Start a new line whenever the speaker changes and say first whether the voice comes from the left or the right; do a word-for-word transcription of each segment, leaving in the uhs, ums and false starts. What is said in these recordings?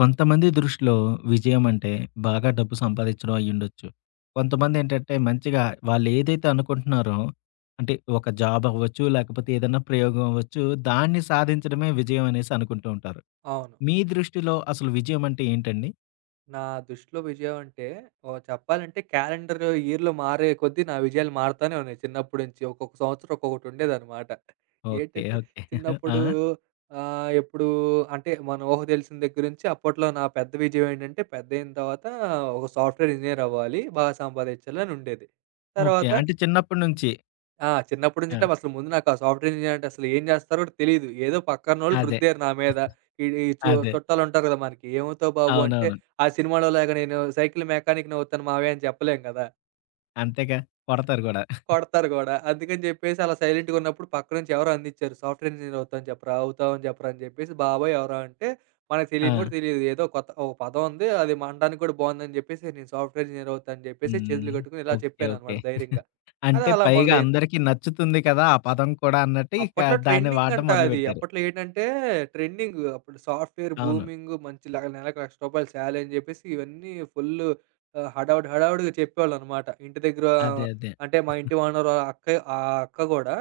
left: కొంతమంది దృష్టిలో విజయం అంటే బాగా డబ్బు సంపాదించడం అయ్యుండొచ్చు. కొంతమంది ఏంటంటే మంచిగా వాళ్ళేదైతే అనుకుంటున్నారో అంటే ఒక జాబ్ అవ్వచ్చు, లేకపోతే ఏదైనా ప్రయోగం అవ్వచ్చు, దాన్ని సాధించడమే విజయం అనేసి అనుకుంటూ ఉంటారు.
right: అవును.
left: మీ దృష్టిలో అసలు విజయం అంటే ఏంటండి?
right: నా దృష్టిలో విజయం అంటే ఓహ్! చెప్పాలంటే క్యాలెండర్ ఇయర్‌లో మారే కొద్దీ నా విజయాలు మారతానే ఉన్నాయి చిన్నప్పటి నుంచి. ఒక్కొక్క సంవత్సరం ఒక్కొక్కటి ఉండేదనమాట.
left: ఓకే,
right: ఏంటంటే
left: ఓకే. ఆ,
right: చిన్నప్పుడు ఆహ్, ఎప్పుడు అంటే మనం ఊహ తెలిసిన దగ్గర నుంచి అప్పట్లో నా పెద్ద విజయం ఏంటంటే పెద్దయిన తర్వాత ఒక సాఫ్ట్‌వేర్ ఇంజినీర్ అవ్వాలి, బాగా సంపాదించాలని ఉండేది.
left: ఓకే,
right: తర్వాత
left: అంటే చిన్నప్పటి నుంచి.
right: ఆ! చిన్నప్పటి నుంచి
left: ఆ,
right: అంటే అసలు ముందు నాకు ఆ సాఫ్ట్‌వేర్ ఇంజినీర్ అంటే అసలు ఏం చేస్తారో కూడా తెలీదు. ఏదో పక్కనోళ్ళు
left: అదే,
right: రుద్దారు నా మీద. ఈడు ఈ చు
left: అదే,
right: చుట్టాలుంటారు కదా మనకి. "ఏమవుతావు బాబు" అంటే
left: అవునవును.
right: ఆ సినిమాలో లాగా నేను సైకిల్ మెకానిక్‌ని అవుతాను మావయ్య అని చెప్పలేం కదా!
left: అంతేగా, కొడతారు గూడా.
right: కొడతారు కూడా. అందుకని చెప్పేసి అలా సైలెంట్‌గా ఉన్నప్పుడు పక్క నుంచి ఎవరో అందిచ్చారు. "సాఫ్ట్‌వేర్ ఇంజినీర్ అవుతాను చెప్పరా, అవుతావని చెప్పరా" అని చెప్పేసి బాబాయ్ ఎవరో అంటే మనకు
left: ఆ,
right: తెలియని కూడా తెలియదు. ఏదో కొత్త ఒక పదం ఉంది. అది మనడానికి కూడా బావుందని చెప్పేసి నేను సాఫ్ట్‌వేర్ ఇంజినీర్ అవుతా అని చెప్పేసి
left: హ్మ్,
right: చేతులు కట్టుకొని ఇలా
left: ఓకే, ఓకే.
right: చెప్పాననమాట ధైర్యంగా. అది
left: అంటే
right: అలా
left: పైగా
right: మొదలైంది.
left: అందరికి నచ్చుతుంది కదా, ఆ పదం కూడా అన్నట్టు ఇక
right: అప్పట్లో
left: దాన్ని వాడడం
right: ట్రెండింగంట అది.
left: మొదలుపెట్టారు.
right: అప్పట్లో ఏంటంటే ట్రెండింగ్. అప్పుడు సాఫ్ట్‌వేర్
left: అవును,
right: బూమింగ్ మంచి ల నెలకు రూ. ఒక లక్ష శాలరీ అని జెప్పేసి ఇవన్నీ ఫుల్లు ఆహ్, హడావుడి హడావుడిగా చెప్పేవాళ్ళనమాట. ఇంటి దగ్గర
left: అదే, అదే,
right: అంటే మా ఇంటి ఓనర్ వాళ్ళ అక్క ఆ అక్క గూడా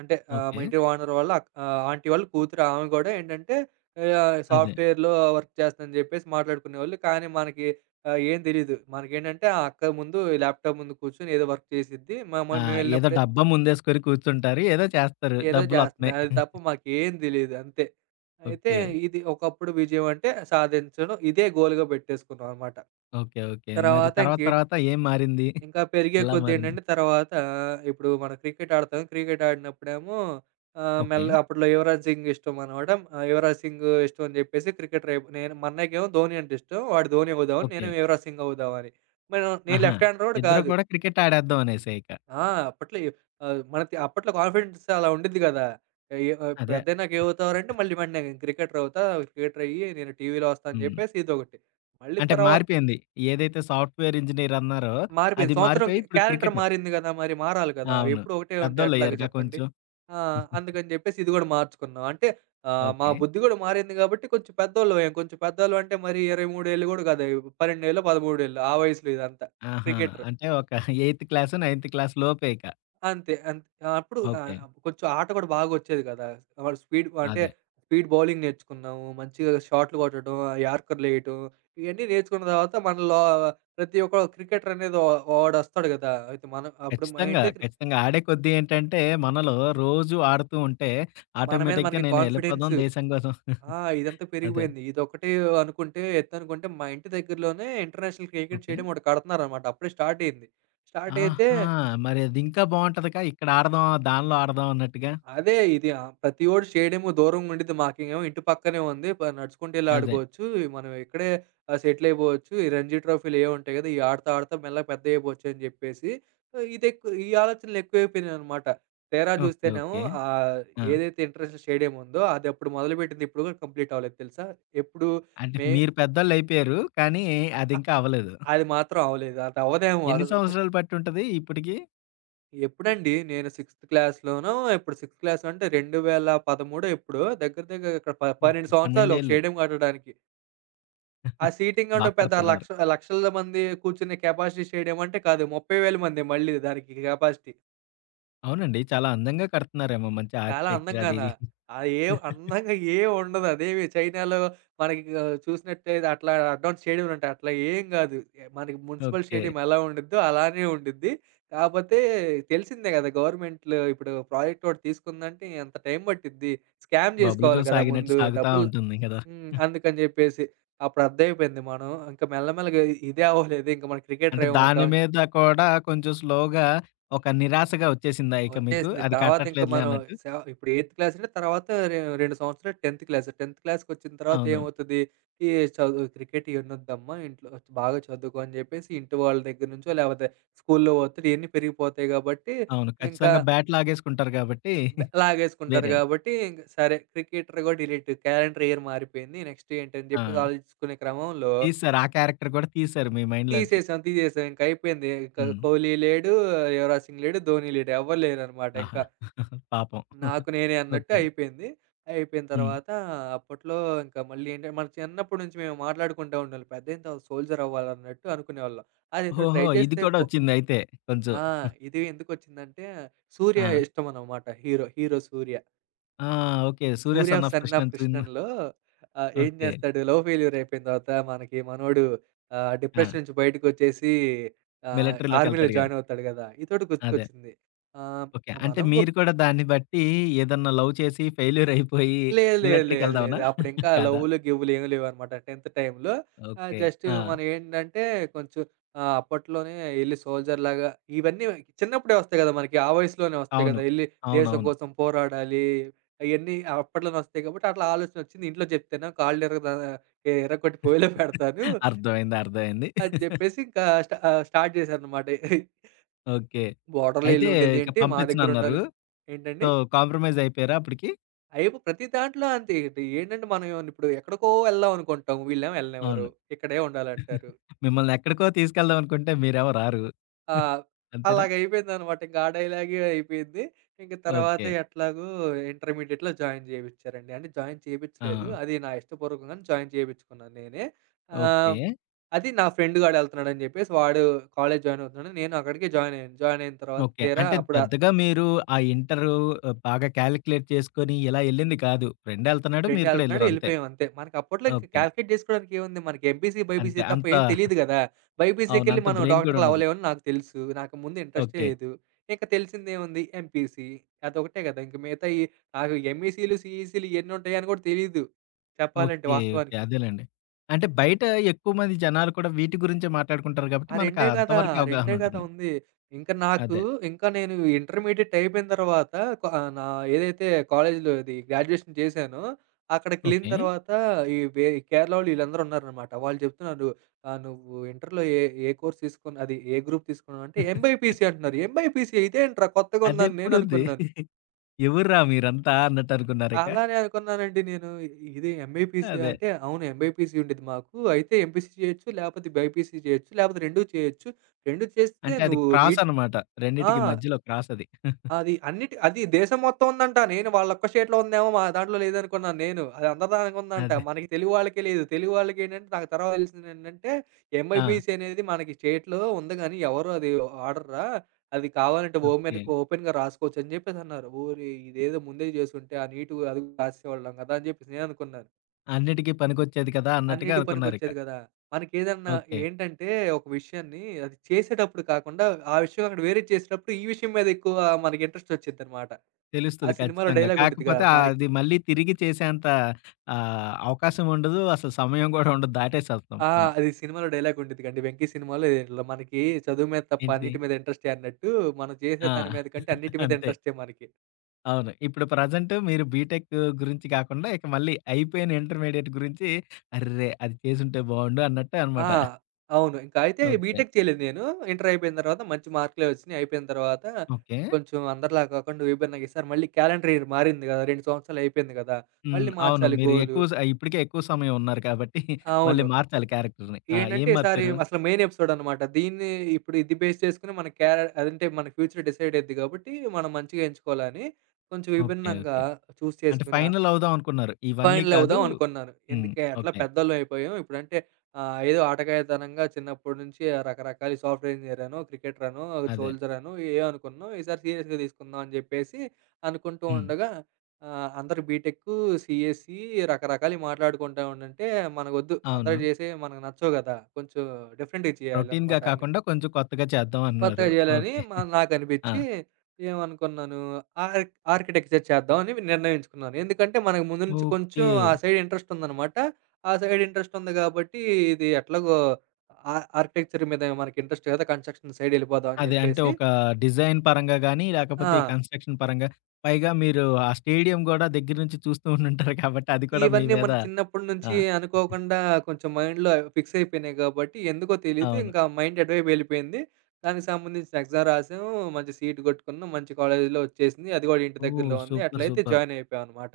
right: అంటే ఆహ్, మా
left: ఓకే,
right: ఇంటి ఓనర్ వాళ్ళ అక్ ఆహ్, ఆంటీ వాళ్ళ కూతురు ఆమె గూడా ఏంటంటే ఆహ్,
left: అదే.
right: సాఫ్ట్‌వేర్‌లో వర్క్ చేస్తుందని జెప్పేసి మాట్లాడుకునేవాళ్ళు. కానీ మనకి ఆహ్, ఏం తెలీదు. మనకేంటంటే ఆ అక్క ముందు ల్యాప్‌టాప్ ముందు కూర్చొని ఏదో వర్క్ చేసిద్ది. మ
left: ఆ,
right: మ
left: ఏదో
right: మేమెళ్ళినప్పుడే
left: డబ్బా ముందేసుకొని కూర్చుంటారు. ఏదో చేస్తారు.
right: ఏదో జేస్తుంది.
left: డబ్బులొత్తన్నాయి.
right: అది తప్ప మాకేం తెలీదు అంతే. అయితే
left: ఓకే,
right: ఇది ఒకప్పుడు విజయం అంటే సాధించడం ఇదే గోల్‌గా పెట్టేసుకున్నాం అనమాట.
left: ఓకే. ఓకే, మరి
right: తర్వాత
left: తర్వాత
right: ఇంకేం
left: తర్వాత ఏం మారింది?
right: ఇంకా పెరిగే
left: ఎలా
right: కొద్దీ
left: మారింది?
right: ఏంటంటే తర్వాత ఇప్పుడు మనం క్రికెట్ ఆడతాం. క్రికెట్ ఆడినప్పుడేమో ఆహ్,
left: ఓకే,
right: మెల్ల అప్పట్లో యువరాజ్ సింగ్ ఇష్టం అనమాట. ఆహ్, యువరాజ్ సింగ్ ఇష్టం అని జెప్పేసి క్రికెటర్ అయిపో నేను మా అన్నయ్యకేమో ధోని అంటే ఇష్టం. వాడు ధోని అవుదామని,
left: ఓకే.
right: నేనేమో యువరాజ్ సింగ్ అవుదామని. నేను నేను
left: ఆహా,
right: లెఫ్ట్ హ్యాండరోడు
left: ఇద్దరు
right: కాదు.
left: కూడా క్రికెట్ ఆడేద్దాం అనేసా ఇక.
right: ఆ! అప్పట్లో ఎ ఆహ్, మనకి అప్పట్లో కాన్ఫిడెన్స్ అలా ఉండిద్ది గదా! ఎ ఆహ్,
left: అదే.
right: పెద్దయినాక ఏమవుతావురంటే మళ్ళీ మరి నేను క్రికెటర్ అవుతా. క్రికెటర్ అయ్యి నేను టీవీలో వస్తా అని
left: హ్మ్,
right: జెప్పేసి ఇదొకటి. మళ్ళీ
left: అంటే
right: తర్వా
left: మారిపోయింది. ఏదైతే సాఫ్ట్‌వేర్ ఇంజినీర్ అన్నారో
right: మారిపోయింది.
left: అది
right: సంవత్సరం
left: మారిపోయి
right: క్యా
left: ఇప్పుడు
right: క్యాలెండర్
left: క్రికెటర్.
right: మారింది గదా! మరి మారాలి కదా!
left: అవును,
right: ఎప్పుడు ఒకటే ఉంటే ఎట్లాగా
left: పెద్దోళ్ళయ్యారుగా
right: చెప్పండి.
left: కొంచెం.
right: ఆ! అందుకని జెప్పేసి ఇది గూడా మార్చుకున్నాం. అంటే ఆహ్, మా
left: ఓకే,
right: బుద్ధి గూడా మారింది గాబట్టి కొంచెం పెద్దోళ్ళమయ్యాం. కొంచెం పెద్దోళ్ళం అంటే మరి ఇరవై మూడు ఏళ్ళు గూడా గాదు. పన్నెండు పదమూడేళ్ళు ఆ వయసులో ఇదంతా
left: ఆహా,
right: క్రికెటర్.
left: అంటే ఒక ఎయిత్ క్లాసు, నైన్త్ క్లాస్ లోపే ఇక.
right: అంతే. అంత్ ఆహ్, అప్పుడు ఆహ్,
left: ఓకే,
right: కొంచెం ఆట కూడా బాగొచ్చేది కదా! వాడు స్పీడ్ అంటే
left: అదే.
right: స్పీడ్ బౌలింగ్ నేర్చుకున్నాము. మంచిగా షాట్లు కొట్టడం, యార్కర్‌లేయటం ఇయన్నీ నేర్చుకున్న తర్వాత మనలో ప్రతి ఒక్క క్రికెటర్ అనేది ఓ ఓడొస్తాడు కదా! అయితే మనం అప్పుడు మా
left: ఖచ్చితంగా,
right: ఇంటి దగ్గర
left: ఖచ్చితంగా. ఆడే కొద్దీ ఏంటంటే, మనలో రోజు ఆడుతూ ఉంటే,
right: మన మీద
left: ఆటోమేటిక్‌గా
right: మనకి
left: నేను వెళ్ళిపోదాం
right: కాన్ఫిడెన్స్
left: దేశం కోసం.
right: ఆ! ఇదంతా
left: అదే,
right: పెరిగిపోయింది. ఇదొకటే అనుకుంటే ఎత్తనుకుంటే మా ఇంటి దగ్గరలోనే ఇంటర్నేషనల్ క్రికెట్
left: ఓకే.
right: స్టేడియం ఒకటి కడుతున్నారనమాట. అప్పుడే స్టార్ట్ అయింది. స్టార్ట్ అయితే
left: ఆహా, మరి అది ఇంకా బావుంటదిగా. ఇక్కడ ఆడదాం, దానిలో ఆడదాం అన్నట్టుగా.
right: అదే ఇది ఆ! ప్రతివోడు షేడేమో దూరంగుండిద్ది. మాకేమో ఇంటి పక్కనే ఉంది. ప నడుచుకుంటెళ్లి
left: అదే,
right: ఆడుకోవచ్చు. ఈ మనం ఇక్కడే ఆహ్, సెటిల్ అయిపోవచ్చు. ఈ రంజీ ట్రోఫీలు ఏవుంటాయి గదా! ఇయి ఆడతా, ఆడతా మెల్లగా పెద్దయిపోవచ్చు అని జెప్పేసి ఆహ్, ఇదెక్కువ ఈ ఆలోచనలు ఎక్కువైపోయినాయనమాట. తీరా
left: ఓకే,
right: జూస్తేనేమో
left: ఓకే.
right: ఆహ్,
left: ఆ,
right: ఏదైతే ఇంటర్నేషనల్ స్టేడియం ఉందో అదప్పుడు మొదలుపెట్టింది ఇప్పుడు గూడా కంప్లీట్ అవ్వలేదు తెలుసా? ఎప్పుడు
left: అంటే
right: మే
left: మీరు పెద్దోళ్ళయిపోయారు. కానీ అది
right: అ
left: ఇంకా అవ్వలేదు.
right: అది మాత్రం అవ్వలేదు. అదవ్వదేమో
left: ఎన్ని
right: అసలు. ఒక
left: సంవత్సరాలు పట్టుంటది ఇప్పటికి?
right: ఎప్పుడండి నేను సిక్స్త్ క్లాస్‌లోనో ఎప్పుడు సిక్స్త్ క్లాస్ అంటే రెండు వేల పదమూడు ఎప్పుడో దగ్గర దగ్గర ఇక్కడ ప
left: ఓకే,
right: పన్నెండు
left: పన్నెండు
right: సంవత్సరాలు ఒక
left: ఏళ్ళు.
right: స్టేడియం కట్టడానికి. ఆ సీటింగ్
left: బా
right: అంటే పెద్ద
left: కడుతున్నారు.
right: లక్ష లక్షల మంది కూర్చునే కెపాసిటీ స్టేడియం అంటే కాదు. ముప్పై వేల మంది మళ్ళీ దానికి కెపాసిటీ.
left: అవునండి, చాలా అందంగా కడుతున్నారేమో, మంచి
right: చాలా
left: ఆర్కిటెక్చర్ అది
right: అందంగానా?
left: ఇది.
right: ఆ ఏం అందంగా ఏం ఉండదు. అదేమి చైనాలో మనకి ఆహ్, చూసినట్టయితే అట్లా అడ్వాన్స్ స్టేడియంలంట అట్లా ఏం గాదు. మనకి మున్సిపల్
left: ఓకే,
right: స్టేడియం ఎలా ఉండిద్దో అలానే ఉండిద్ది. కాపోతే తెలిసిందే గదా! గవర్నమెంట్‌లో ఇప్పుడు ప్రాజెక్ట్ ఒకటి తీసుకుందంటే ఎంత టైం పట్టిద్ది. స్కామ్
left: బబుల్
right: జేసుకోవాలి
left: గమ్
right: గదా!
left: సాగినట్టు
right: ముందు
left: సాగుతా
right: డబ్బులు
left: ఉంటుంది కదా!
right: హ్మ్. అందుకని జెప్పేసి అప్పుడు అర్థమైపోయింది. మనం ఇంకా మెల్లమెల్లగా ఇదే అవ్వలేదు. ఇంక మనం క్రికెటర్
left: అంటే దాని
right: ఏమవుతాం
left: మీద కూడా కొంచెం స్లోగా ఒక నిరాశగా వచ్చేసిందా ఇక మీకు?
right: వచ్చేసింది.
left: అది
right: తర్వాత ఇంక
left: కట్టట్లేదులే
right: మనం
left: అన్నట్టు.
right: సెవ ఇప్పుడు ఎయిత్ క్లాస్ అంటే తర్వాత రె రెండు సంవత్సరాలు టెన్త్ క్లాస్. టెన్త్ క్లాస్‌కొచ్చిన తర్వాత
left: అవును,
right: ఏమవుతది? ఈ చదువు క్రికెట్ ఇయన్నొద్దమ్మా ఇంట్లో వచ్చి బాగా చదువుకో అని జెప్పేసి ఇంటి వాళ్ళ దగ్గర నుంచో లేపోతే స్కూల్లో ఒత్తిడి ఇయన్నీ పెరిగిపోతాయి గాబట్టి,
left: అవును,
right: ఇంకా
left: ఖచ్చితంగా బ్యాట్ లాగేసుకుంటారు కాబట్టి
right: బె లాగేసుకుంటారు
left: వేరేది.
right: గాబట్టి ఇంక సరే క్రికెటర్ గూడా డిలీట్ క్యాలెండర్ ఇయర్ మారిపోయింది. నెక్స్ట్ ఏంటని
left: ఆ,
right: జెప్పేసి ఆలోచించుకునే క్రమంలో
left: తీసేసారు. ఆ క్యారెక్టర్ కూడా తీసేసారు మీ మైండ్‌లోంచి.
right: తీసేసాం, తీసేసాం. ఇంకయిపోయింది. ఇంక
left: హ్మ్.
right: కోహ్లీ లేడు, యువరాజ్ సింగ్ లేడు, ధోనీ లేడు. ఎవ్వరు లేరనమాట ఇంక.
left: ఆహా! పాపం.
right: నాకు నేనే అన్నట్టు
left: ఓకే,
right: అయిపోయింది. అయిపోయిన
left: హ్మ్.
right: తర్వాత అప్పట్లో ఇంకా మళ్ళీ ఏంటంటే మన చిన్నప్పటి నుంచి మేము మాట్లాడుకుంటా ఉండేవాళ్ళం. పెద్దయిన తర్వాత సోల్జర్ అవ్వాలన్నట్టు అనుకునేవాళ్ళం. అదేదో
left: ఓహో,
right: ట్రై
left: ఇది
right: చేస్తే
left: కూడా
right: పో
left: వచ్చిందయితే కొంచెం.
right: ఆ! ఇది ఎందుకొచ్చిందంటే 'సూర్య'
left: ఆ,
right: ఇష్టమనమాట హీరో. హీరో 'సూర్య.'
left: ఆ, okay. 'Surya
right: 'Surya
left: son of
right: son
left: Krishna'
right: of
left: cinema.
right: కృష్ణన్‌లో' ఆహ్, ఏం
left: ఓకే,
right: చేస్తాడు లవ్ ఫెయిల్యూర్ అయిపోయిన తర్వాత మనకి మనోడు ఆహ్,
left: ఆ,
right: డిప్రెషన్ నుంచి బయటకొచ్చేసి ఆహ్, ఆర్మీలో
left: మిలిటరీలోకెళ్తాడుగా.
right: జాయిన్ అవుతాడు కదా! ఇదోటి
left: అదే,
right: గుర్తుకొచ్చింది. ఆహ్,
left: ఓకే. అంటే
right: మనం గు
left: మీరు కూడా దాన్ని బట్టి ఏదన్నా లవ్ చేసి ఫెయిల్యూర్ అయిపోయి
right: లేదు. లేదు. లేదు. లేదు.
left: మిలిటరీకెళ్దామనా?
right: అప్పుడింకా
left: కాదా?
right: లవ్వులు, గివ్వులు ఏమి లేవనమాట. టెన్త్ టైమ్‌లో ఆహ్,
left: ఓకే,
right: జస్ట్
left: ఆ,
right: మనం ఏంటంటే కొంచెం ఆహ్, అప్పట్లోనే ఎళ్లి సోల్జర్‌లాగా ఇవన్నీ చిన్నప్పుడే వస్తాయి గదా! మనకి ఆ వయసులోనే వస్తాయి
left: అవును,
right: గదా! ఎళ్లి దేశం
left: అవునవును.
right: కోసం పోరాడాలి. అయన్నీ అప్పట్లోనే వస్తాయి కాబట్టి అట్లా ఆలోచనొచ్చింది. ఇంట్లో చెప్తేనేమో కాళ్ళిరగద ఎ ఇరగ్గొట్టి పొయ్యిలో పెడతాను.
left: అర్థమైంది, అర్థమైంది.
right: అని జెప్పేసి ఇంకా స్టా ఆహ్, స్టార్ట్ చేశాననమాట.
left: ఓకే,
right: బోర్డర్‌లో
left: అయితే
right: ఎళ్లి
left: ఇక
right: ఉండేదేంటి మా
left: పంపించనన్నారు.
right: దగ్గరుండాలి
left: సో,
right: ఏంటండి?
left: కాంప్రమైజ్ అయిపోయారా అప్పటికి?
right: అయిపో ప్రతి దాంట్లో అంతే. ఇది ఏంటంటే మనం ఏమన్నా ఇప్పుడు ఎక్కడికో వెళ్దాం అనుకుంటాం. వీళ్ళేమో వెళ్ళనివ్వరు.
left: అవును.
right: ఇక్కడే ఉండాలంటారు.
left: మిమ్మల్ని ఎక్కడికో తీసుకెళ్దామనుకుంటే మీరేమో రారు.
right: ఆహ్,
left: అంతేనా?
right: అలాగయిపోయిందనమాట. ఇంక ఆ డైలాగే అయిపోయింది. ఇంక తర్వాత
left: ఓకే,
right: ఎట్లాగో ఇంటర్మీడియేట్‌లో జాయిన్ చేపిచ్చారండి. అంటే జాయిన్ చేపిచ్చలేదు.
left: ఆ,
right: అది నా ఇష్టపూర్వకంగానే జాయిన్ చేపిచ్చుకున్నాను నేనే.
left: ఓకే,
right: ఆహ్, అది నా ఫ్రెండ్ గాడు ఎళ్తున్నాడని చెప్పేసి వాడు కాలేజ్ జాయిన్ అవుతున్నాడని నేను అక్కడికి జాయిన్ అయ్యాను. జాయిన్ అయిన తర్వాత
left: ఓకే.
right: తీరా
left: అంటే
right: అప్పుడు
left: పెద్దగా మీరు ఆ ఇంటరు ఆహ్, బాగా కాలిక్యులేట్ చేసుకొని ఇలా ఎళ్ళింది కాదు. ఫ్రెండెళ్తన్నాడు,
right: ఫ్రెండ్
left: మీరు కూడా
right: ఎళ్తున్నాడు
left: ఎళ్లరు అంతే.
right: ఎళ్ళిపోయాం అంతే. మనకప్పట్లో ఇంక
left: ఓకే,
right: కాలిక్యులేట్ జేసుకోవడానికి ఏముంది? మనకి ఎంపీసీ,
left: అంతే,
right: బైపీసీ తప్ప
left: అంత
right: ఏం తెలీదు గదా!
left: అవును,
right: బైపీసీకెళ్ళి
left: అంత
right: మనం
left: బ్రెయిన్ కూడా
right: డాక్టర్‌లు
left: ఉండదు.
right: అవ్వలేమని నాకు తెలుసు. నాకు ముందు ఇంట్రెస్టే
left: ఓకే,
right: లేదు. ఇంక తెలిసిందేముంది? ఎంపీసీ. అదొకటే గదా! ఇంక మిగతాయి నాకు ఎంఈసీలు, సీఈసీలు ఇయన్నీ ఉంటాయని గూడా తెలీదు. చెప్పాలంటే
left: ఓకే, ఓకే,
right: వాస్తవానికి.
left: అదేలెండి. అంటే బయట ఎక్కువ మంది జనాలు కూడా వీటి గురించే మాట్లాడుకుంటారు కాబట్టి
right: ఆ!
left: మనకు
right: రెండు కదా!
left: అంతవరకే అవగాహన
right: రెండు కదా!
left: ఉంటుంది.
right: ఉంది. ఇంకా నాకు
left: అదే,
right: ఇంకా నేను ఇంటర్మీడియేట్ అయిపోయిన తర్వాత కా ఆహ్, నా ఏదైతే కాలేజ్‌లో ఇది గ్రాడ్యుయేషన్ చేశానో, అక్కడికెళ్ళిన
left: ఓకే.
right: తర్వాత ఈ వే కేరళోళ్ళు వీళ్ళందరూ ఉన్నారనమాట. వాళ్ళు చెప్తున్నారు, ఆహ్, "నువ్వు ఇంటర్‌లో ఏ ఏ కోర్స్ తీసుకున్నా అది ఏ గ్రూప్ తీసుకున్నావు" అంటే ఎంబైపీసీ అంటున్నారు. ఎంబైపీసీ ఇదేంట్రా కొత్తగా ఉందని నేను
left: అదెప్పుడుంది?
right: అనుకున్నాను.
left: ఎవర్రా మీరంతా అన్నట్టు అనుకున్నారిక.
right: అలానే అనుకున్నానండి నేను. ఇ- ఇది ఎంబైపీసీయా
left: అదే,
right: అంటే, "అవును ఎంబైపీసీ ఉండేది మాకు. అయితే ఎంపీసీ చేయొచ్చు, లేకపోతే బైపీసీ చేయొచ్చు, లేకపోతే రెండు చేయొచ్చు. రెండు చేస్తే
left: అంటే అది
right: నువ్వు
left: క్రాస్
right: నీట్
left: అన్నమాట,
right: ఆ!
left: రెండిటికి మధ్యలో క్రాస్ అది.
right: అది అన్నిటి అది దేశం మొత్తం ఉందంట. నేను వాళ్ళొక్క స్టేట్‌లో ఉందేమో మా దాంట్లో లేదనుకున్నాను నేను. అది అందరి దానికి ఉందంట.
left: అదే,
right: మనకి తెలుగు వాళ్ళకే లేదు. తెలుగు వాళ్ళకేంటంటే నాకు తర్వాత తెలిసిందేంటంటే,
left: ఆ,
right: ఎంఐబీఎస్ అనేది మనకి స్టేట్‌లో ఉంది గానీ, ఎవరు అది వాడర్రా. అది కావాలంటే ఓమెన్
left: ఓకే.
right: ఓపెన్‌గా రాసుకోవచ్చు అని చెప్పేసన్నారు. ఓరి! ఇదేదో ముందే చేసుంటే ఆ నీటు అది రాసేవాళ్ళం కదా! అని చెప్పేసి నేననుకున్నాను.
left: అన్నిటికి పనికొచ్చేది కదా అన్నట్టుగా
right: అన్నిటికి
left: అనుకున్నారిక.
right: పనికొచ్చేది గదా! మనకేదన్నా
left: ఓకే,
right: ఏంటంటే, ఒక విషయాన్ని అది చేసేటప్పుడు కాకుండా, ఆ విషయం అక్కడ వేరేది చేసేటప్పుడు, ఈ విషయం మీద ఎక్కువ మనకి ఇంట్రెస్ట్ ఒచ్చిద్దనమాట. ఆ
left: తెలుస్తది,
right: సినిమాలో
left: ఖచ్చితంగా.
right: డైలాగ్ ఉండిద్దిగా
left: కాకపోతే
right: మనకి
left: అది మళ్ళీ తిరిగి చేసేంత ఆహ్, అవకాశం ఉండదు. అసలు సమయం గూడా ఉండదు. దాటేసేస్తాం
right: ఆ!
left: మనం.
right: అది సినిమాలో డైలాగ్ ఉండిద్దిగాండి. 'వెంకీ' సినిమాలో ఇట్లా మనకి చదువు మీద తప్ప
left: ఏంటిది?
right: అన్నిటి మీద ఇంట్రెస్టే అన్నట్టు, మనం
left: ఆ!
right: చేసే దాని మీద కంటే అన్నిటి మీద
left: అంతే.
right: ఇంట్రెస్టే మనకి.
left: అవును, ఇప్పుడు ప్రెజెంట్ మీరు బీటెక్ గురించి కాకుండా ఇక మళ్ళీ అయిపోయిన ఇంటర్మీడియేట్ గురించి అర్రె, అది చేసుంటే బావుండు అన్నట్టు
right: ఆ!
left: అనమాట.
right: అవును. ఇంకా అయితే
left: ఓకే,
right: బీటెక్ చేయలేదు నేను. ఇంటర్ అయిపోయిన తర్వాత మంచి మార్కులే వచ్చినియి. అయిపోయిన తర్వాత
left: ఓకే,
right: కొంచెం అందరిలా కాకుండా విభిన్నంగా ఈసారి మళ్ళీ క్యాలెండర్ ఇయర్ మారింది గదా! రెండు సంవత్సరాలు అయిపోయింది గదా!
left: హ్మ్,
right: మళ్ళీ
left: అవును.
right: మార్చాలి
left: మీరు
right: గోలు.
left: ఎక్కువ స ఇప్పటికే ఎక్కువ సమయం ఉన్నారు కాబట్టి మళ్ళీ
right: అవును.
left: మార్చాలి క్యారెక్టర్‌ని. ఆ,
right: ఏంటంటే
left: ఏం
right: ఈసారి
left: మార్చారు?
right: అసలు మెయిన్ ఎపిసోడ్ అనమాట. దీన్ని ఇప్పుడు ఇది బేస్ చేసుకొని మన క్యార అదంటే మన ఫ్యూచర్ డిసైడ్ అయిద్ది కాబట్టి మనం మంచిగా ఎంచుకోవాలని కొంచెం
left: ఓకే,
right: విభిన్నంగా
left: ఓకే,
right: చూస్
left: అంటే
right: చేసుకుని
left: ఫైనల్ అవుదాం అనుకున్నారు. ఇవన్నీ కాదు.
right: ఫైనలవుదాం అనుకున్నాను.
left: హ్మ్,
right: ఎందుకే ఎట్లా
left: ఓకే,
right: పెద్దోళ్ళం అయిపోయాం. ఇప్పుడంటే ఆహ్, ఏదో ఆటకాయతనంగా చిన్నప్పటి నుంచి ఆ రకరకాల ఈ సాఫ్ట్‌వేర్ ఇంజినీరనో, క్రికెటరనో,
left: అదే,
right: సోల్జరనో ఏయో అనుకున్నాం. ఈసారి సీరియస్‌గా తీసుకుందాం అని జెప్పేసి అనుకుంటూ
left: హ్మ్,
right: ఉండగా ఆహ్, అందరూ బీటెక్కు, సీఎస్ఈ రకరకాలయి మాట్లాడుకుంటా ఉండంటే మనకొద్దు. అందరూ
left: అవును.
right: జేసేయి మనకు నచ్చవు గదా! కొంచెం డిఫరెంట్‌గా
left: రొటీన్‌గా
right: చేయాలనమాట అన్నీ.
left: కాకుండా కొంచెం కొత్తగా చేద్దాం అన్నారు.
right: కొత్తగా జేయాలని
left: ఓకే,
right: మా
left: ఆ,
right: నాకనిపిచ్చి, ఏమనుకున్నాను ఆర్క్ ఆర్కిటెక్చర్ చేద్దామని నిర్ణయించుకున్నాను. ఎందుకంటే, మనకు ముందు నుంచి
left: ఓకే.
right: కొంచెం ఆ సైడ్ ఇంట్రెస్ట్ ఉందనమాట. ఆ సైడ్ ఇంట్రెస్ట్ ఉంది గాబట్టి, ఇది ఎట్లాగో ఆ ఆర్కిటెక్చర్ మీద మనకి ఇంట్రెస్ట్ కదా! కన్‌స్ట్రక్షన్ సైడ్ యెళ్ళిపోదాం అని
left: అదే, అంటే
right: జెప్పేసి
left: ఒక డిజైన్ పరంగా గాని,
right: ఆ!
left: లేకపోతే ఈ కన్‌స్ట్రక్షన్ పరంగా, పైగా మీరు ఆ స్టేడియం గూడా దగ్గర నుంచి చూస్తూ ఉండుంటారు కాబట్టి అది కూడా మీ
right: ఇవన్నీ
left: మీద
right: మనకి చిన్నప్పటి
left: ఆ,
right: నుంచి అనుకోకుండా కొంచెం మైండ్‌లో ఫిక్స్ అయిపోయినాయి గాబట్టి, ఎందుకో తెలీదు
left: అవును.
right: ఇంకా మైండ్ అటువైపు వెళ్ళిపోయింది. దానికి సంబంధించిన ఎగ్జామ్ రాసాము. మంచి సీట్ కొట్టుకున్నాం. మంచి కాలేజ్‌లో వచ్చేసింది. అది గూడా ఇంటి
left: ఓహ్,
right: దగ్గరలో ఉంది.
left: సూపర్,
right: అట్లయితే
left: సూపర్!
right: జాయిన్ అయిపోయామనమాట.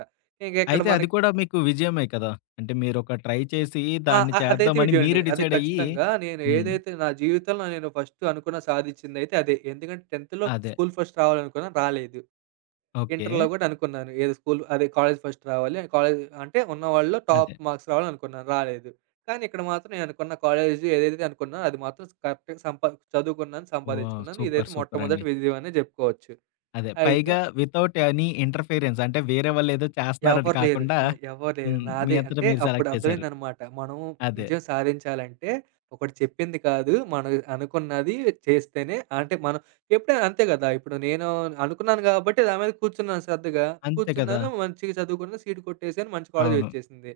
right: ఇంక ఇక్కడ
left: అయితే అది
right: మనకి
left: కూడా మీకు విజయమే కదా! అంటే మీరొక ట్రై చేసి
right: ఆ!
left: దాన్ని
right: అ అదైతే
left: చేద్దామని
right: విజయమండి.
left: మీరు
right: అది
left: డిసైడ్ అయ్యి
right: ఖచ్చితంగా నేను
left: హ్మ్,
right: ఏదైతే నా జీవితంలో నేను ఫస్ట్ అనుకున్న సాధిచ్చిందైతే అదే. ఎందుకంటే 10థ్‌లో
left: అదే,
right: స్కూల్ ఫస్ట్ రావాలనుకున్నా రాలేదు.
left: ఓకే,
right: ఇంటర్‌లో గూడా అనుకున్నాను. ఏదో స్కూల్ అదే కాలేజ్ ఫస్ట్ రావాలి. కాలేజ్ అంటే ఉన్నవాళ్ళలో టాప్
left: అదే.
right: మార్క్స్ రావాలనుకున్నాను. రాలేదు. కానీ ఇక్కడ మాత్రం నేననుకున్న కాలేజ్ ఏదైతే అనుకున్నానో అది మాత్రం కరెక్ట్‌గా సంపా చదువుకున్నాను,
left: వావ్,
right: సంపాదించుకున్నాను.
left: సూపర్,
right: ఇదైతే
left: సూపర్
right: మొట్టమొదటి
left: అండి.
right: విజయం అనే జెప్పుకోవచ్చు.
left: అదే,
right: అయితే
left: పైగా వితౌట్ ఎనీ ఇంటర్‌ఫియరెన్స్ అంటే వేరే వాళ్ళేదో చేస్తున్నారని
right: ఎవ్వరు లేరు.
left: కాకుండా
right: ఆ! ఎవ్వరు లేరు.
left: హ్మ్, మీ
right: నాదే
left: అంతట
right: అంటే
left: మీరు
right: అప్పుడు
left: సెలెక్ట్ చేశారు.
right: అర్థమైందనమాట. మనం
left: అదే,
right: విజయం సాధించాలంటే ఒకడు చెప్పింది కాదు. మనం అనుకున్నది చేస్తేనే అంటే మనం ఎప్పుడైనా అంతే కదా! ఇప్పుడు నేను అనుకున్నాను కాబట్టి దాని మీద కూర్చున్నాను శ్రద్ధగా.
left: అంతే కదా!
right: కూర్చున్నాను, మంచిగా చదువుకున్నాను, సీట్ కొట్టేసాను, మంచి కాలేజ్
left: అవును.
right: వచ్చేసింది.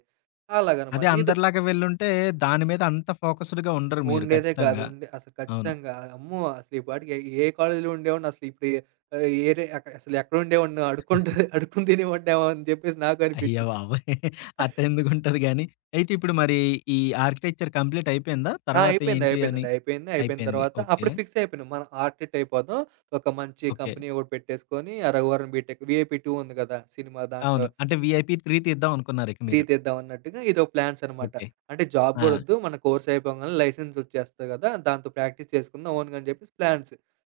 left: అదే,
right: అలాగనమాట. ఇదో
left: అందరిలాగా వెళ్ళుంటే దాని మీద అంత ఫోకస్డ్‌గా ఉండరు మీరు
right: ఉండేదే కాదు.
left: ఖచ్చితంగా.
right: ఉండే అసలు
left: అవును.
right: ఖచ్చితంగా అమ్మో! అసలు ఈ పాటికి ఏ కాలేజ్‌లో ఉండేవాడినో అసలు ఇప్పుడు ఆహ్, ఏరే అసలు ఎక్కడ ఉండేవాడినో అడుక్కుంటూ అడుక్కుని తినేవాడినేమో అని చెప్పేసి నాకు
left: అయ్య
right: అనిపించిద్ది.
left: బాబోయ్! అట్టెందుకుంటది గానీ, అయితే ఇప్పుడు మరి ఈ ఆర్కిటెక్చర్ కంప్లీట్ అయిపోయిందా?
right: ఆ!
left: తర్వాత
right: అయిపోయింది.
left: ఏంటి అని?
right: అయిపోయిందండి. అయిపోయింది. అయిపోయిన
left: అయిపోయింది,
right: తర్వాత
left: ఓకే,
right: అప్పుడు ఫిక్స్ అయిపోయినాం. మనం ఆర్టిట్ అయిపోదాం. ఒక మంచి
left: ఓకే,
right: కంపెనీ ఒకటి పెట్టేసుకొని, ఆ 'రఘువరన్ బీటెక్' 'వీఐపీ టూ' ఉంది కదా! సినిమా దాంట్లో
left: అవును. అంటే వీఐపీ త్రీ తీద్దాం అనుకున్నారు ఇక
right: మూడు
left: మీరు.
right: తీద్దాం అన్నట్టుగా ఇదో ప్లాన్స్ అనమాట.
left: ఓకే,
right: అంటే జాబ్
left: ఆ,
right: కూడా వద్దు. మన కోర్స్ అయిపోగానే లైసెన్స్ వచ్చేస్తది కదా! దాంతో ప్రాక్టీస్ చేసుకుందాం ఓన్‌గా అని చెప్పేసి ప్లాన్స్.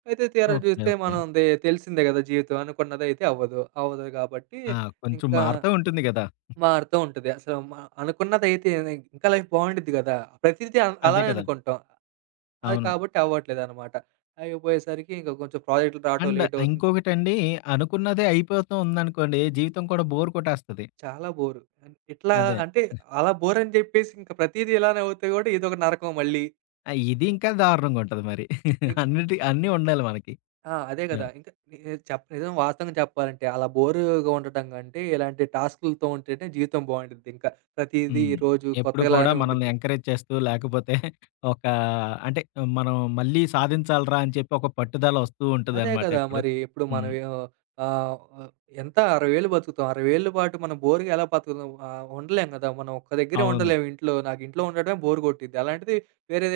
right: అయితే తీరా
left: ఓకే,
right: చూస్తే
left: ఓకే,
right: మనది తెలిసిందే కదా జీవితం. అనుకున్నదైతే అవ్వదు. అవ్వదు కాబట్టి
left: ఆ, కొంచెం
right: ఇంకా
left: మారుతూ ఉంటుంది గదా!
right: మారుతూ ఉంటది. అసలు మ అనుకున్నదైతే ఇంకా లైఫ్ బావుండిద్ది కదా! ప్రతిదీ
left: అదే
right: అలానే
left: కదా,
right: అనుకుంటాం. అది
left: అవును.
right: కాబట్టి అవ్వట్లేదనమాట. అయిపోయేసరికి ఇంక కొంచెం ప్రాజెక్టులు రావటం
left: అండ్
right: లేట్ అవుతుంది.
left: ఇంకొకటండి, అనుకున్నదే అయిపోతూ ఉందనుకోండి, జీవితం కూడా బోర్ కొట్టేస్తది.
right: చాలా బోరు. అన్ ఇట్లా
left: అదే,
right: అంటే అలా బోరని జెప్పేసి ఇంక ప్రతీదీ ఇలానే అవుతే గూడా ఇదొక నరకం మళ్ళీ.
left: ఆహ్, ఇది ఇంకా దారుణంగా ఉంటది మరి.
right: ఇంక
left: అన్నిటి అన్నీ ఉండాలి మనకి.
right: ఆ! అదే గదా!
left: యాహ్,
right: ఇంక నేను చెప్ నిజం వాస్తవంగా చెప్పాలంటే అలా బోరుగా ఉండటం కంటే ఇలాంటి టాస్కులతో ఉంటేనే జీవితం బావుండిద్ది. ఇంకా ప్రతీదీ
left: హ్మ్.
right: రోజు
left: ఎప్పుడు కూడా
right: కొత్తలానే
left: మనల్ని
right: ఉండిద్ది.
left: ఎంకరేజ్ చేస్తూ లేకపోతే ఒక అంటే మనం మళ్ళీ సాధించాలిరా అని చెప్పి ఒక పట్టుదల వస్తూ
right: అదే
left: ఉంటదనమాట
right: కదా!
left: ఎప్పుడు.
right: మరి ఇప్పుడు
left: హ్మ్,
right: మనం ఏం ఆహ్, ఎంత అరవై ఏళ్ళు బతుకుతాం. అరవై ఏళ్ళ పాటు మనం బోరుగా ఎలా బతుకుతాం? ఆహ్, ఉండలేం కదా! మనం ఒక్క దగ్గరే
left: అవును,
right: ఉండలేము ఇంట్లో. నాకు ఇంట్లో ఉండడమే బోర్ కొట్టిద్ది. అలాంటిది వేరే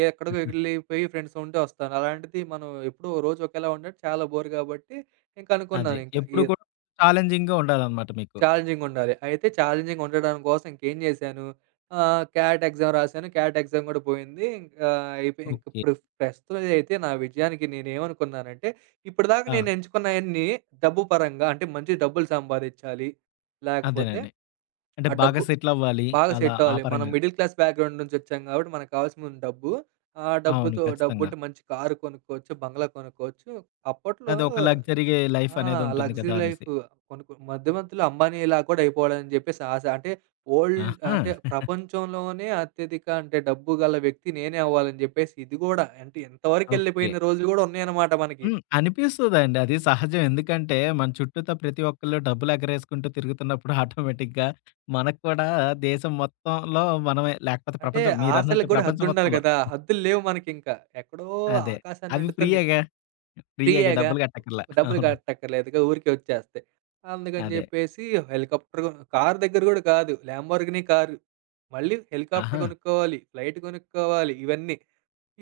right: ఏ- ఎక్కడికో ఎళ్ళిపోయి ఫ్రెండ్స్ ఉంటే వస్తాను. అలాంటిది మనం ఎప్పుడూ రోజు ఒకేలా ఉండడం చాలా బోర్ కాబట్టి ఇంక
left: అదే,
right: అనుకున్నాను ఇంక. ఈ
left: ఎప్పుడు కూడా ఛాలెంజింగ్‌గా ఉండాలనమాట మీకు.
right: ఛాలెంజింగుండాలి. అయితే ఛాలెంజింగ్ ఉండడం కోసం ఇంకేం జేశాను, ఆహ్, క్యాట్ ఎగ్జామ్ రాశాను. క్యాట్ ఎగ్జామ్ గూడా పోయింది. ఇంకా అయిపోయి
left: ఓకే,
right: ఇంకిప్పుడు ప్రస్తుతం అయితే నా విజయానికి నేనేమనుకున్నానంటే, ఇప్పటిదాకా
left: ఆ,
right: నేను ఎంచుకున్నయన్నీ డబ్బు పరంగా అంటే మంచి డబ్బులు సంపాదిచ్చాలి. లేకపోతే
left: అదేనండి. అంటే
right: ఆ
left: బాగా
right: డబ్బు
left: సెటిల్ అవ్వాలి,
right: బాగా
left: అలా
right: సెట్
left: ఆ
right: అవ్వాలి. మనం
left: పరంగా.
right: మిడిల్ క్లాస్ బ్యాక్‌గ్రౌండ్ నుంచొచ్చాం గాబట్టి మనకు కావాల్సింది డబ్బు. ఆ
left: అవును,
right: డబ్బుతో
left: ఖచ్చితంగా.
right: డబ్బుంటే మంచి కారు కొనుక్కోవచ్చు, బంగ్లా కొనుక్కోవచ్చు. అప్పట్లో
left: అదొక లగ్జరీ లైఫ్
right: ఆ!
left: అనేదుంటుంది
right: లగ్జరీ
left: కదా అనేసి.
right: లైఫ్ కొన్ని కొ మధ్య మధ్యలో అంబానీలా కూడా అయిపోవాలని జెప్పేసి ఆశ. అంటే వరల్డ్
left: ఆహా,
right: అంటే ప్రపంచంలోనే అత్యధిక అంటే డబ్బు గల వ్యక్తి నేనే అవ్వాలని జెప్పేసి ఇది గూడా అంటే
left: ఓకే,
right: ఇంతవరకెళ్ళిపోయిన రోజులు గూడా ఉన్నాయన్నమాట మనకి.
left: హ్మ్, అనిపిస్తదండి. అది సహజం. ఎందుకంటే మన చుట్టూతా ప్రతి ఒక్కళ్ళు డబ్బులు ఎగరేసుకుంటూ తిరుగుతున్నప్పుడు ఆటోమేటిక్‌గా మనకు కూడా దేశం మొత్తంలో మనమే, లేకపోతే
right: అయితే
left: ప్రపంచం, మీరన్నట్టు
right: ఆశలకు గూడా
left: ప్రపంచం
right: హద్దుండాలి
left: మొత్తంలో.
right: గదా! హద్దులు లేవు మనకింక. ఎక్కడో
left: అదే,
right: ఆకాశాన్ని
left: అవి
right: అండుతున్నాయి.
left: ఫ్రీయేగా, ఫ్రీయేగా
right: ఫ్రీయేగా
left: డబ్బులు కట్టక్కర్లా.
right: డబ్బులు
left: అవును,
right: కట్టక్కర్లేదుగా ఊరికే వచ్చేస్తాయి. అందుకని
left: అదే.
right: జెప్పేసి హెలికాప్టర్ గొ కారు దగ్గర గూడా కాదు. Lamborghini car. మళ్ళీ హెలికాప్టర్
left: ఆహా,
right: గొనుక్కోవాలి, ఫ్లైట్ గొనుక్కోవాలి ఇవన్నీ.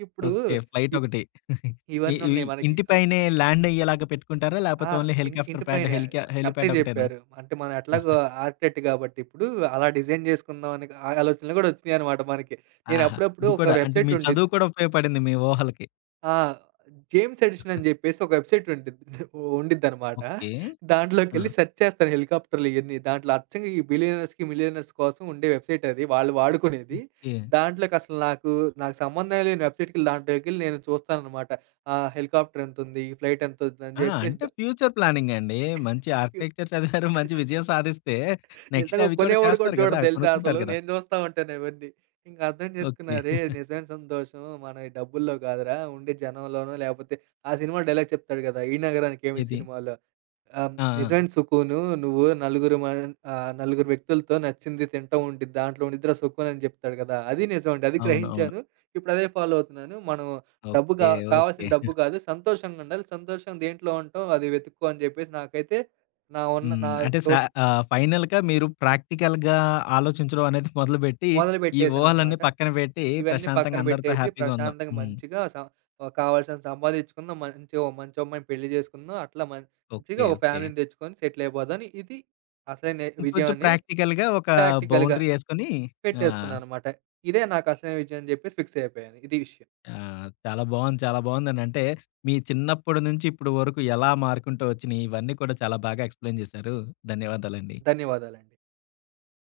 right: ఇప్పుడు
left: ఓకే,
right: ఇప్
left: ఫ్లైటొకటి. ఇ
right: ఇవన్నీ
left: ఇవి
right: ఉన్నాయి మనకి.
left: ఇంటి
right: ఆ!
left: పైనే ల్యాండ్ అయ్యేలాగా పెట్టుకుంటారా?
right: ఆ!
left: లేకపోతే ఓన్లీ
right: ఇంటి
left: హెలికాప్టర్
right: ఇంటి
left: ప్యాడ్
right: పైనే
left: హెలికా
right: కరెక్టే
left: హెలీప్యాడ్ ఒకటేనా?
right: జెప్పారు. అంటే మనం ఎట్లాగో ఆర్కిటెక్ట్ గాబట్టి ఇప్పుడు అలా డిజైన్ జేసుకుందాం అనే ఆలోచనలు గూడా ఒచ్చినాయన్నమాట మనకి. నేను
left: ఆహా,
right: అప్పుడప్పుడు
left: ఇది
right: ఒక
left: కూడా అంటే
right: వెబ్‌సైట్
left: మీ చదువు
right: ఉండిద్ది
left: కూడా ఉపయోగపడింది మీ ఊహలకి.
right: ఆ! 'జేమ్స్ ఎడిషన్' అని జెప్పేసి ఒక వెబ్‌సైట్ ఉండిద్ది ఉండిద్దనమాట.
left: ఓకే, ఆ,
right: దాంట్లోకెళ్ళి సెర్చ్ చేస్తాను హెలికాప్టర్‌లు ఇయన్నీ. దాంట్లో అచ్చంగా ఈ బిలియనర్స్‌కి, మిలియనర్స్ కోసం ఉండే వెబ్‌సైట్ అది. వాళ్ళు వాడుకునేది.
left: ఓకే,
right: దాంట్లోకసలు నాకు, నాకు సంబంధం లేని వెబ్‌సైట్‌కెళ్ళి దాంట్లోకెళ్ళి నేను చూస్తాననమాట. ఆహ్, హెలికాప్టర్ ఎంతుంది? ఫ్లైట్ ఎంతవుద్దని
left: ఆ,
right: జెప్పేసి
left: అంటే
right: ద
left: ఫ్యూచర్ ప్లానింగ్ అండి. మంచి ఆర్కిటెక్చర్ చదివారు, మంచి విజయం సాధిస్తే నెక్స్ట్
right: నిజంగా
left: అవి కూడా
right: కొనేవాడు కూడా
left: చేస్తారు కదా,
right: చూడడు
left: అవి
right: తెలుసా
left: కొనుక్కుంటారు
right: అసలు.
left: కదా!
right: నేను చూస్తా ఉంటాను అవన్నీ. ఇంక అర్థం చేసుకున్నా,
left: ఓకే,
right: "అరేయ్! నిజమైన సంతోషం మనం ఈ డబ్బుల్లో కాదురా, ఉండే జనంలోనో లేపోతే" ఆ సినిమా డైలాగ్ చెప్తాడు కదా! 'ఈ నగరానికి ఏమి'
left: ఏది?
right: సినిమాలో ఆహ్,
left: ఆ, ఆ,
right: నిజమైన సుకును నువ్వు నలుగురు మ ఆహ్, నలుగురు వ్యక్తులతో నచ్చింది తింటా ఉండిద్ది. దాంట్లో ఉండిద్దిరా సుకున్ అని చెప్తాడు కదా! అది నిజం అండి. అది
left: అవును, అవును.
right: గ్రహించాను. ఇప్పుడు అదే ఫాలో అవుతున్నాను. మనం డబ్బు
left: ఓకే,
right: గా
left: ఓకే,
right: కావాల్సిన డబ్బు కాదు, సంతోషంగుండాలి. సంతోషం దేంట్లో ఉంటాం అది వెతుక్కో అని చెప్పేసి నాకైతే నా ఉన్న
left: హ్మ్,
right: నా
left: అంటే సా
right: తోటి
left: ఆహ్, ఫైనల్‌గా మీరు ప్రాక్టికల్‌గా ఆలోచించడం అనేది మొదలుపెట్టి, ఈ ఊహలన్నీ
right: మొదలుపెట్టేసాననమాట.
left: పక్కన పెట్టి
right: ఇవన్నీ పక్కన
left: ప్రశాంతంగా అందరితో
right: పెట్టేసి
left: హ్యాపీగా ఉందాం.
right: ప్రశాంతంగా
left: హ్మ్,
right: మంచిగా స ఆహ్, కావాల్సినంత సంపాదించుకుందాం. మంచి ఓ మంచి అమ్మాయిని పెళ్లి చేసుకుందాం. అట్లా మంచిగా
left: ఓకే,
right: ఒక
left: ఓకే,
right: ఫ్యామిలీని తెచ్చుకొని సెటిల్ అయిపోదాం. ఇది అసలైన విజయం
left: ఇంకొంచెం
right: అని
left: ప్రాక్టికల్‌గా ఒక
right: ప్రాక్టికల్‌గా
left: బౌండరీ యేసుకొని ఆ,
right: పెట్టేసుకున్నాననమాట. ఇదే నాకు అసలైన విజయం అని చెప్పేసి ఫిక్స్ అయిపోయాను. ఇది విషయం.
left: ఆ, చాలా బావుంది, చాలా బావుందండి. అంటే మీ చిన్నప్పటి నుంచి ఇప్పుడు వరకు ఎలా మారుకుంటూ వచ్చినియి ఇవన్నీ కూడా చాలా బాగా ఎక్స్‌ప్లెయిన్ చేశారు. ధన్యవాదాలండి.
right: ధన్యవాదాలండి.